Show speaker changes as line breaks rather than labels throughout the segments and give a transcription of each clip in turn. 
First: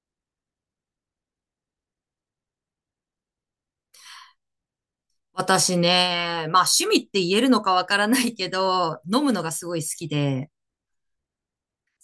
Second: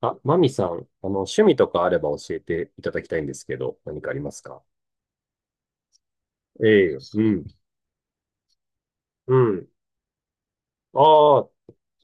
あ、マミさん、趣味とかあれば教えていただきたいんですけど、何かありますか？
私ね、まあ趣
ええ、
味っ
う
て言え
ん、
るのかわからないけど、飲む
う
のがす
ん。
ごい好きで、
ああ、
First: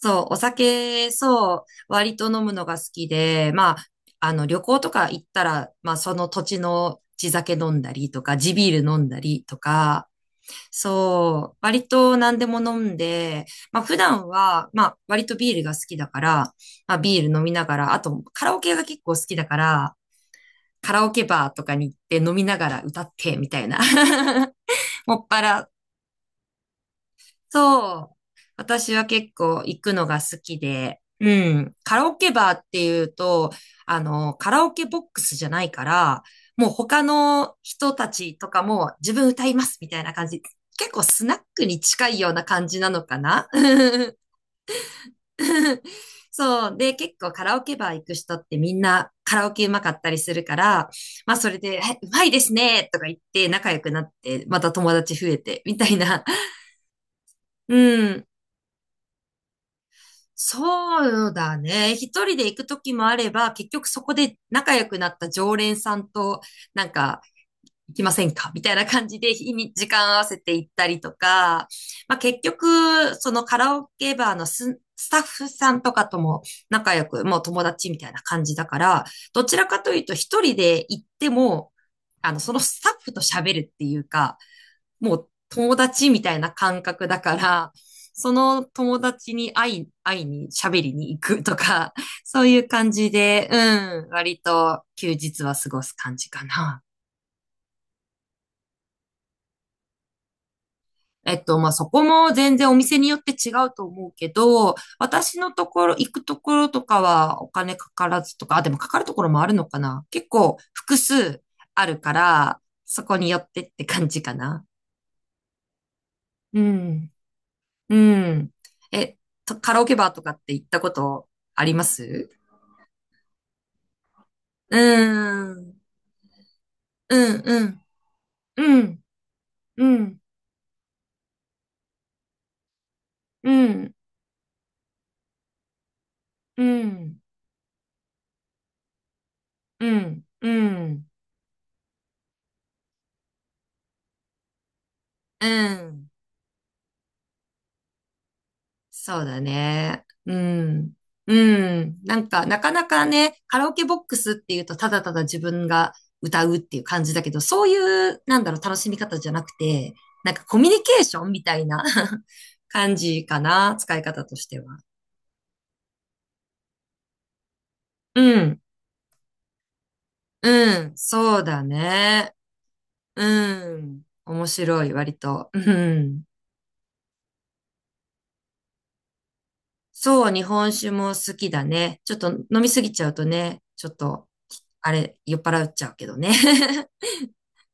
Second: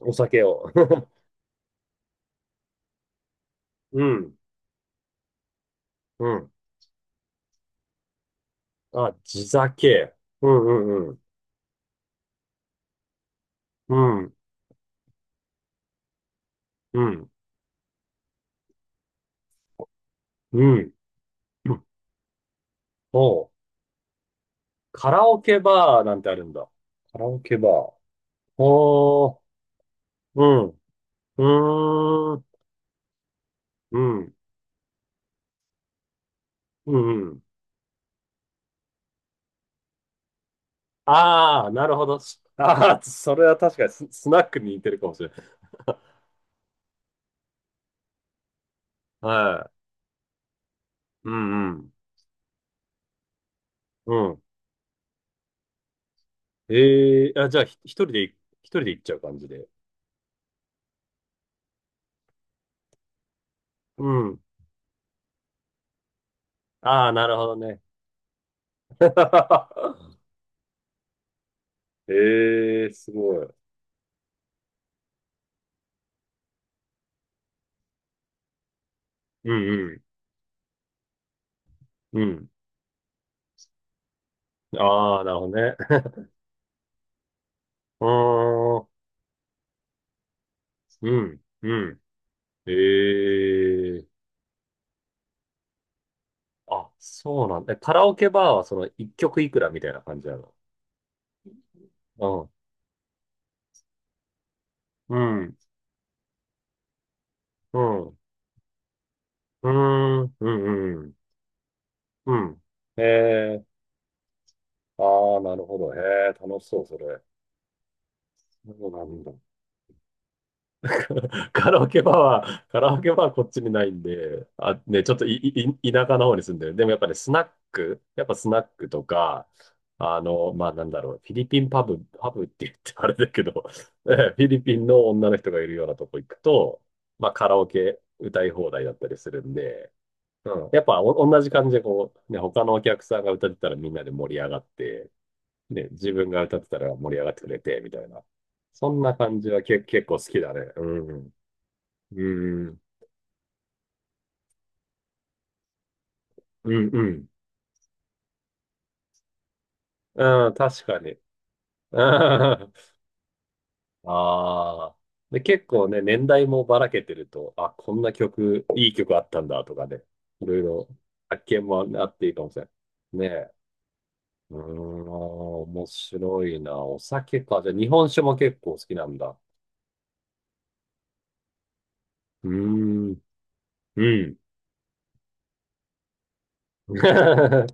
お
う、お
酒を。
酒、そう、割と飲むのが好きで、まあ、
うん、
旅行とか行ったら、まあそ
う
の土
ん。
地の地酒飲んだりとか、地ビール飲ん
あ、
だり
地
とか、
酒。うん、うん、うん。
そう、割と何でも飲んで、まあ
う
普段
ん、
は、まあ割とビールが好きだから、まあ
う
ビ
ん、
ール飲みながら、あとカラオケが結構好きだから、
うん。
カラオケバーと
う
か
ん、
に行って飲みながら歌って
お
みた
う、
いな。
カ
もっ
ラ
ぱ
オケ
ら。
バーなんてあるんだ。カラオケバー。
そう。私は結
お
構行くのが好
ー、う
き
ん、う
で、うん。カラオケ
ーん、
バーっていうと、
うん、
カラオケボックスじゃないから、もう
う
他
ん。うん、
の人たちとかも自分歌いますみたいな感じ。結構スナッ
あ
ク
あ、
に
なるほ
近
ど。
いような感じな
ああ、
のか
それ
な。
は確かにスナックに似てるかもしれない。
そう。で、結構カラオケバー行く人ってみんなカラオ
は
ケうま
い。
かったりするから、
う
まあそれで、
ん、
うまいですねとか言って仲良くなっ
うん。
て、また友達増えてみたいな。
ええ、あ、じゃあ、
う
一人で、
ん。
一人で行っちゃう感じで。
そうだね。一人で行く時もあれば、結局そ
う
こで
ん。
仲良くなった常連さんと、なん
ああ、
か、
なるほどね。
行きませんかみたいな感じで、時間合わせて行ったりとか、まあ、結
ええ、す
局、そ
ご
の
い。
カラオケバーのスタッフさんとかとも仲良く、もう友達みたいな感じだから、ど
う
ちらかと
ん
いうと一人で行っても、
うん。うん。
そのスタッフと喋るっていうか、も
ああ、
う
なるほど
友
ね。
達みたいな感覚だから、
う
その
ーん。
友達に会いに喋り
う
に行
ん。
くと
う
か、
ん。
そういう
え
感じで、うん、
え、
割と休日は過ごす感じかな。
あ、そうなんだ。えカラオケバーはその一曲いくらみたいな感じなの？
えっと、まあ、そこも全然お店によって違うと思うけど、
うん。
私
う
の
ん。
ところ、行くところとかはお金
う
かか
ん。
らずとか、あ、でもかかるところもあるの
うー
かな。結
ん。う
構複
ん。うん。
数あるか
う
ら、
ん。
そこによって
ええ、
って感じかな。
ああー、なるほど。へえ、楽
う
しそう、そ
ん。
れ。
うん。
そうな
え、
んだ。
とカラオケバーとかって行ったこと あ
カ
り
ラ
ま
オケバー
す
は、カラオケバーはこっちにないんで、
う
あ、ね、ちょっと
ーん。
い田舎の方に住んでる。でもやっぱり
う
スナ
ん、
ッ
うん、
ク、やっぱスナッ
う
クと
ん、
か、
う
あ
ん、
の、まあなんだろう、フィリピンパブ、パブって言ってあれだけど、
うん、
えフィリピンの女の人がいるようなとこ行く
う
と、
ん、
まあカラオケ歌い放題だったりするん
う
で、
ん、
う
う
ん、やっぱ
ん、
お同じ感じでこう、ね、他のお客さんが歌ってたらみんなで盛り上がって、
う
ね、
ん。
自分が歌ってたら盛り上がってくれて、みたいな。そんな
そう
感
だ
じは結
ね。
構好
う
きだね。う
ん。
ん。
うん。な
う
んか、な
ん、う
か
ん、
なかね、カラオケボックスっていうと、ただただ自分が歌うっ
う
ていう感じだ
ん。
けど、そういう、なんだろう、楽しみ方じゃなくて、なんか
うん、
コミュニ
確か
ケー
に。
シ ョンみたいな。
うん、あ
感じかな、使い方としては。
あ。で、結構ね、年代もばらけてると、あ、こんな
うん。
曲、いい曲あったんだとかね、いろい
う
ろ
ん、そ
発
うだ
見もあっていい
ね。
かもしれない。ねえ。
うん、面
うー
白い、割と。う
ん、面
ん。
白いな。お酒か。じゃあ、日本酒も結構好きなんだ。
そう、日本酒も好きだね。ちょっと
う
飲みすぎちゃ
ー
う
ん、
とね、ちょっ
う
と、
ん。
あれ、酔っ払っちゃうけどね。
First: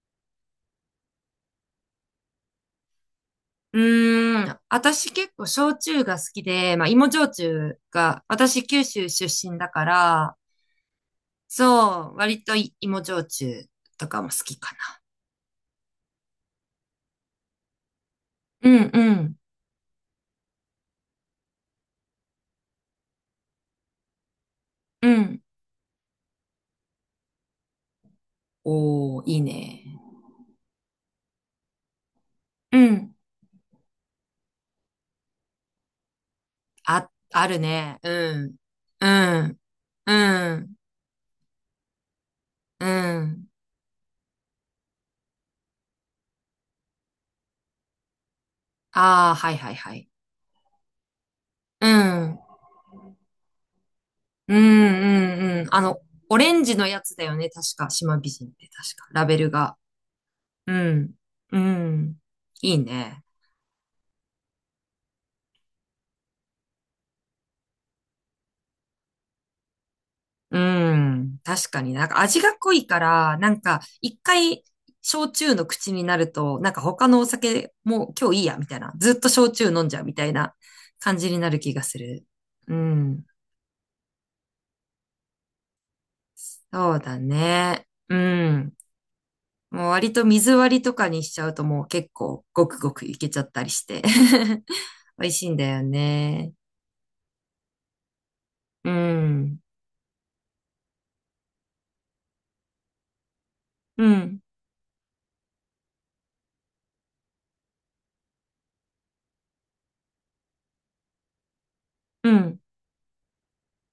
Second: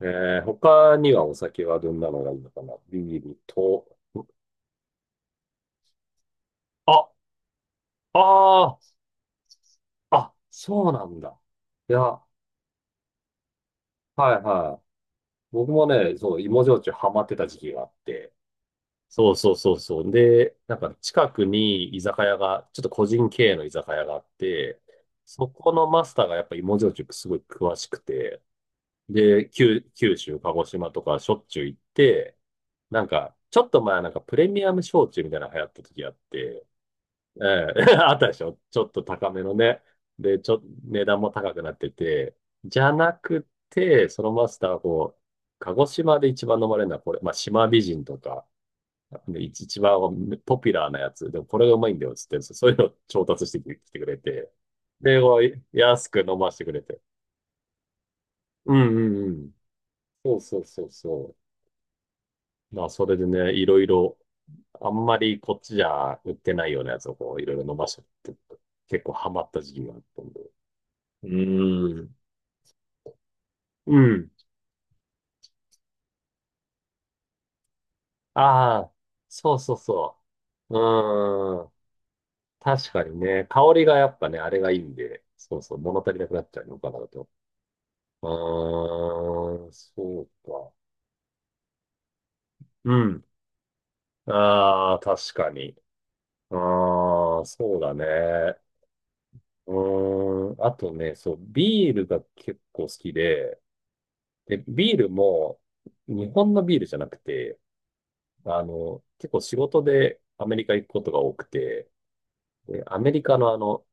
えー、他にはお酒はどんなのがいいのかな、ビール
う
と、
ーん、私結構焼酎が好きで、まあ
あ、
芋焼酎
あ
が、私
あ、
九州出身だか
あ、
ら、
そうなんだ。い
そう、
や、
割と芋焼酎とかも好
はい
きか
はい。僕もね、そう、芋焼酎ハマってた時期があって。
な。うんう
そう
ん、
そうそうそう。で、なんか近くに居酒屋が、ちょっと個人経営の居酒屋があって、
うん。
そこのマスターがやっぱ芋焼酎すごい詳しくて、
おー、いい
で、
ね。
九州、鹿児島とかしょっちゅう行って、
う
なん
ん。
か、ちょっと前なんかプレミアム焼酎みたいなの流行った時あって、
あ、ある
ええ
ね。
あったで
う
し
ん。
ょ、ちょっと
う
高めの
ん。
ね。
う
で、
ん、
値段も高くなってて。じ
う
ゃなく
ん。
て、そのマスターはこう、鹿児島で一番飲まれるのはこれ、まあ、島美人とか、
ああ、はいはい
一番
はい。
ポピュラーなやつ。でもこれがう
う
まいんだよ、
ん、
つっ
うん、
て、そういうのを調達してきてくれて。
う
で、こ
ん、うん。
う安く飲
オ
ま
レ
せ
ン
てく
ジ
れ
の
て。
やつだよね、確か。島美人って
うん
確か。ラ
うんう
ベル
ん。
が。
そうそう
う
そう
ん、
そ
うん。い
う。
い
まあ、それ
ね。
でね、いろいろ、あんまりこっちじゃ売ってないようなやつをこう、いろいろ飲ませてって、結構ハマった時期があったんで。
う
う
ん。確かに
ー
なん
ん。
か味が濃いから、なんか
う
一
ん。
回焼酎の口になると、なんか他のお酒もう今日いいや、みた
あ
い
あ、
な。ずっと焼
そう
酎
そう
飲んじゃうみ
そ
たいな
う。
感じになる
うーん。
気がする。う
確かに
ん。
ね、香りがやっぱね、あれがいいんで、そうそう、物足りなくなっちゃうのか
そう
な
だ
と。
ね。う
う
ん。
ーん、
もう割
そ
と
う
水
か。
割りとかにしちゃうともう結構ごくご
う
くい
ん。
けちゃったりして。
ああ、
美味
確
しい
か
んだ
に。
よね。
ああ、そうだね。
うん。
うーん。あとね、そう、ビールが結構好きで、
うん。
で、ビールも、日本のビールじゃなくて、あの、結構仕事でアメリカ行くことが多くて、
うん。
で、アメリカのあの、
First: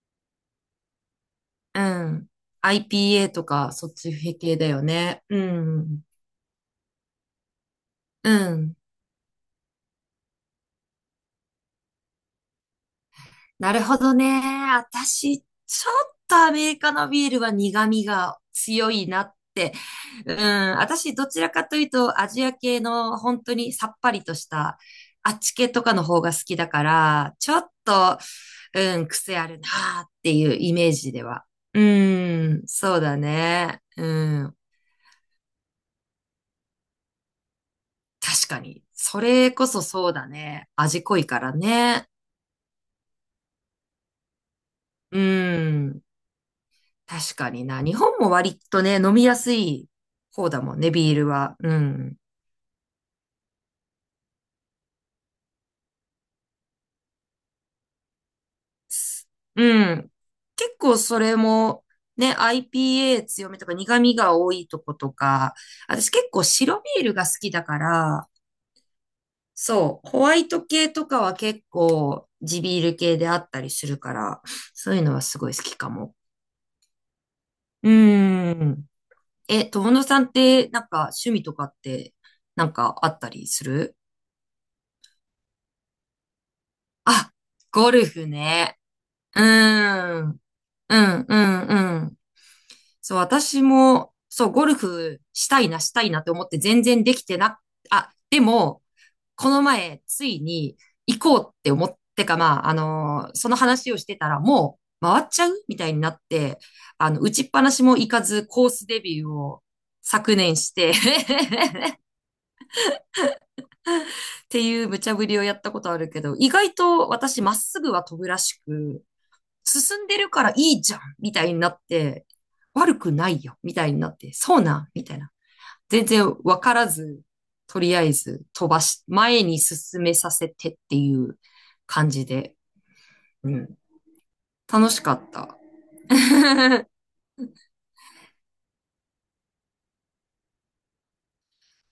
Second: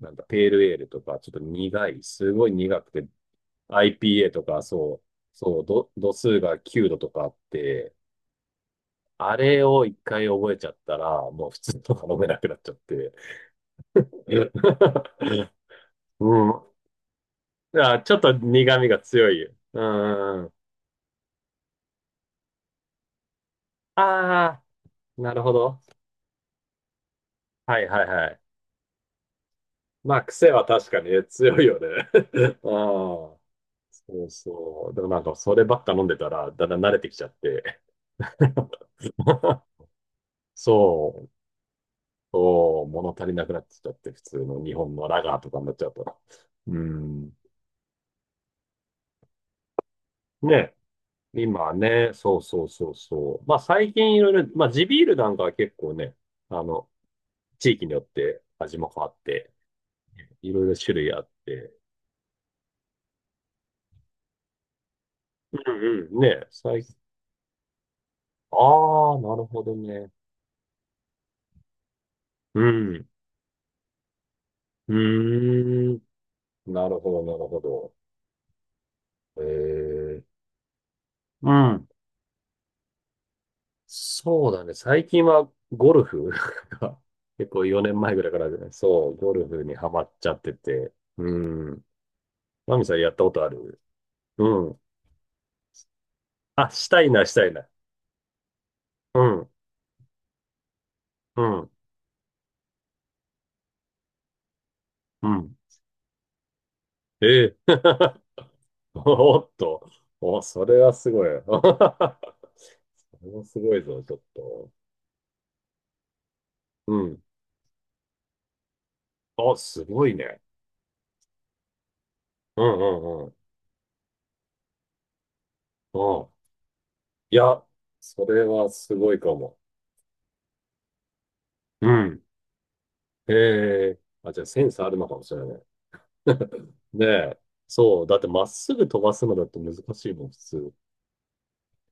なんだ、ペールエールとか、ちょっと
う
苦い、
ん。
すごい苦くて、
IPA とかそっち
IPA と
系
か、
だよ
そう、
ね。う
そう、
ん。
度数が9度とかあって、
うん。
あれを一回覚えちゃったら、もう普通とか飲めなくなっちゃって。
なるほどね。私、ち ょっ
う
とア
ん。
メリカのビールは 苦
あ、
味
ちょっと
が
苦味
強
が
いな
強
っ
い。
て。
うん。
うん、
あ
私、どちらかというと、アジア系の本当にさっぱりとし
あ
た、
ー、
あ
な
っ
るほ
ち系
ど。
とかの方が好きだから、ちょっ
はいはい
と、
はい。
うん、癖あるなーっ
まあ、
てい
癖
う
は
イメ
確
ー
かに
ジ
ね、
では。
強いよ
う
ね。
ん、
あ
そうだ
あ、
ね。う
そう
ん、
そう。でもなんか、そればっか飲んでたら、だんだん慣れてきちゃって。
確かに。それ こそそうだ ね。味濃
そ
い
う、
からね。
そう、物足りなくなってきちゃって、普通の日本の
う
ラガーとかになっちゃう
ん。
と。うん。
確かにな。日本も割とね、飲みやすい方だ
ね、
もんね、ビールは。う
今ね、
ん。
そうそうそうそう。まあ最近いろいろ、まあ地ビールなんかは結構ね、あの、地域によって味も変わっ
す
て、
うん。
いろい
結
ろ種
構
類
そ
あっ
れ
て。
も、ね、IPA 強めとか苦味が多いとことか、
う
私
んうん、
結構
ね、
白
最近、
ビールが好きだから、
ああ、なるほど
そう、
ね。
ホワイト系とかは結構
う
地ビール
ん、
系であったりするから、
う
そういうのはすごい好き
ー
か
ん、
も。
なるほど、なるほ
うー
ど。
ん。
え
え、友野さ
え、
んって、なんか趣味
う
とかっ
ん。
て、なんかあったりする
そうだね。最近はゴルフが
あ、
結構4
ゴル
年前ぐ
フ
らいからね、
ね。
そう、ゴ
う
ルフにハマっ
ー
ちゃっ
ん。
てて。
うん、
う
うん、
ん。
うん。
マミさん、やっ
そう、
たことあ
私
る？
も、そ
う
う、ゴル
ん。
フしたいな、したいなって思って
あ、
全
した
然
い
でき
な、し
て
たい
な、
な。
あ、でも、
うん、
この前、ついに行こ
う
うっ
ん、
て思ってか、まあ、その話をしてたら、もう回っ
う
ちゃう
ん。
みたいになって、あの、打ち
え
っ
え
ぱなしも行かず、コース デビュー
おっ
を
と。
昨
お、
年
そ
し
れ
て
は すごい。
っ
それはすごいぞ、ちょっ
て
と。
いう無茶ぶりをやったことあるけど、意外
う
と
ん。
私、まっすぐは飛ぶらしく、
あ、す
進ん
ごい
でる
ね。
からいいじゃんみたいになって、
うん
悪く
うんう
な
ん。
いよみたいになって、そうなみたいな。
う
全
ん。
然わからず、
いや、
とりあえ
そ
ず
れ
飛
は
ば
す
し、
ごいか
前
も。
に進めさせてっていう
う
感
ん。
じで、うん。
ええ、あ、じゃあセンスあ
楽
る
し
の
か
か
っ
もしれな
た。
い。ねえ。そう。だってまっすぐ飛ばすのだって難しいもん、普通。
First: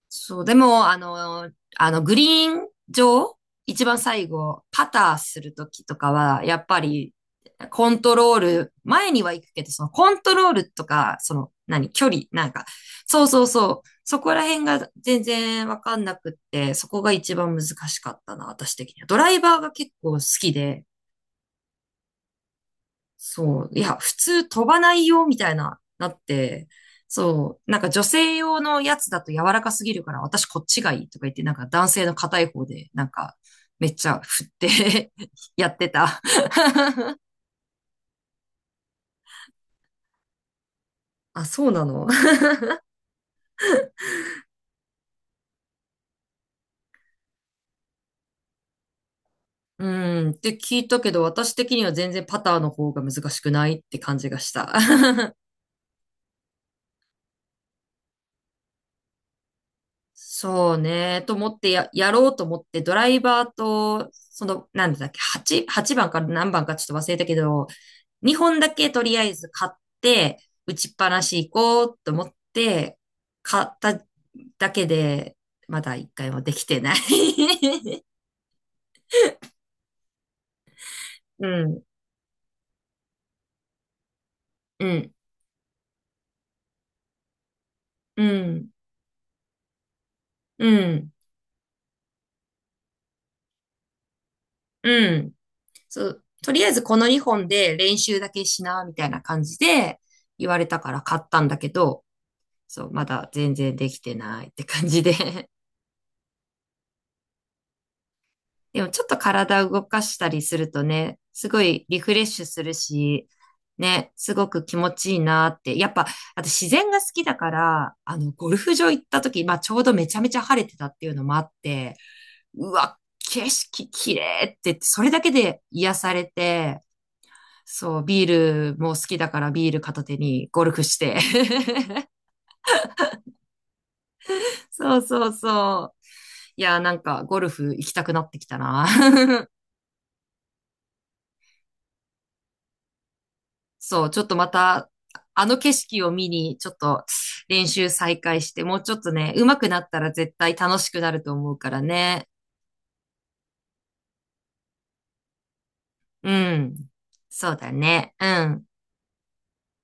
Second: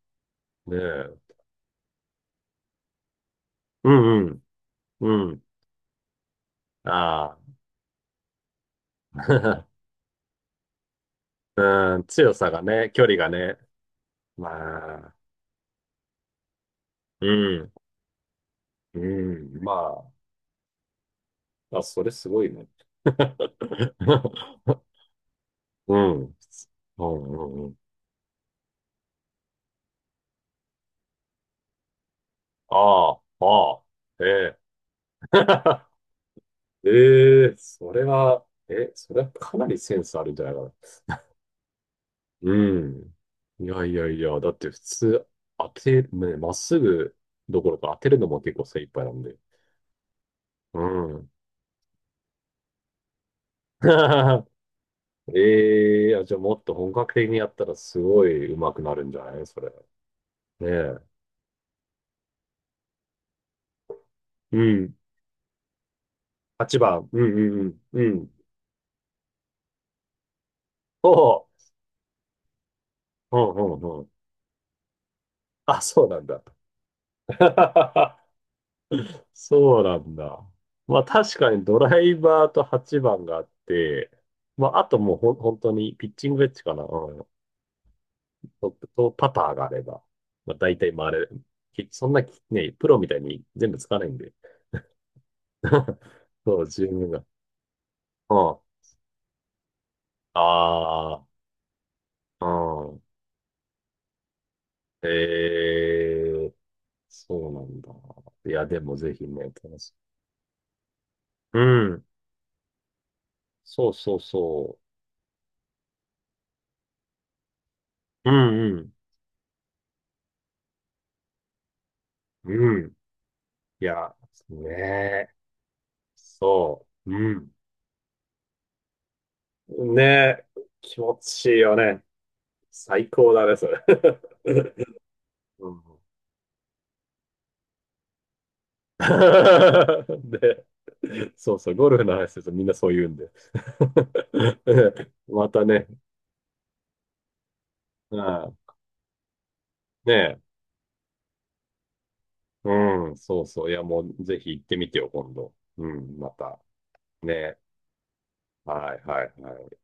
そう、で
ね
も、あ
え。
の、あの、グリーン上、一
う
番
ん
最
うん。
後、パター
う
す
ん。
るときとかは、やっぱり、
あ
コントロール、前には行く
あ。
けど、そ のコントロールとか、その、何、
うん。
距離、
強
な
さ
ん
が
か、
ね、距離
そう
が
そう
ね。
そう、そこら辺が
まあ。
全然わかんなくって、そこが
う
一番難
ん。
しかったな、私的
う
には。ドライバ
ん。
ーが結
ま
構好きで、
あ。あ、それすごいね。
そう。いや、普通 飛ばないよ、みたいな、
う
なっ
ん。うん
て、
う
そ
んう
う。
ん。
なんか女性用のやつだと柔らかすぎるから、私こっちがいいとか言って、なんか男性の硬い方で、なん
ああ。
か、
ああ。
めっちゃ
え
振っ
え。
て やって た。
ええ、それはかなりセンスあるんじゃないか？
あ、そうなの。
うん。いやいやいや、だって普通当て、ね、まっすぐどころか当てるのも結構精一杯なんで。
うーん、って聞
う
いたけど、
ん。
私的には全然パターの方が難しくないって感じが した。
ええー、あ、じゃあもっと本格的にやったらすごい上手くなるんじゃない、それ。ね
そう
え。
ね、と思ってや、やろうと思って、ドライバーと、そ
う
の、なん
ん。
だっけ、8番か何番か
8
ちょっと忘
番。
れ
う
た
ん
け
う
ど、
んうん。うん。
2本だけとりあえず買って、打ちっぱ
お
なし
う。
行こうと思って、
うんう
買っ
ん
た
うん。
だけで、
あ、
まだ
そ
1
うなん
回
だ。
もできてない。
そうなんだ。まあ確
う
かにド
ん、
ライバーと8番があって、まああ
う
と
ん、
もうほん、本当にピッチングウェッジかな。うん
う
ト
ん、
ップとパターがあれば、まあ、
う
大体回
ん、
れる。きそんなき、ね、プロみたいに全部使わないんで。
うん。そう、と
そ
りあ
う、
えず
十
この
分が。
2本で練習だ
う
け
ん。
しな、みたいな感じで言われたから買っ
あ
たんだけど、
あ、
そう、
うん。
まだ全然できてないって感じで。
ええ、そうなんだ。いや、で
でも
も
ちょっ
ぜ
と
ひね、
体
楽
動
し
か
い。
したりするとね、す
う
ごいリ
ん。
フレッシュするし、
そう
ね、
そう
すごく気
そ
持ちいいなって。やっぱ、あと自然が好きだから、あ
う。
の、
う
ゴル
ん
フ
う
場
ん。
行った時、まあちょうどめちゃめちゃ晴れてたっていうのもあって、う
うん。
わ、景
い
色
や、
綺麗っ
ね
て、それだ
え。
けで癒されて、
そう。うん。
そう、ビールも好きだからビール
ね
片手
え。
にゴルフし
気
て。
持ちいいよね。最高だね、それ。
そうそう
うん
そう。いやー、なんかゴルフ行きたくなってきたな。
で、そうそう、ゴルフの話するとみんなそう言うんで。
そう、ちょっとまた、あ
ま
の
た
景
ね、
色を見に、ちょっと練習再開
あ
して、
あ、
もうちょっとね、上手くなったら
ね
絶
え、
対楽しくなると思うからね。
うん、そうそう、いや、もうぜひ行ってみてよ、今度。うん、ま
う
た。
ん。そ
ね、
うだね。うん。
はいはいはい。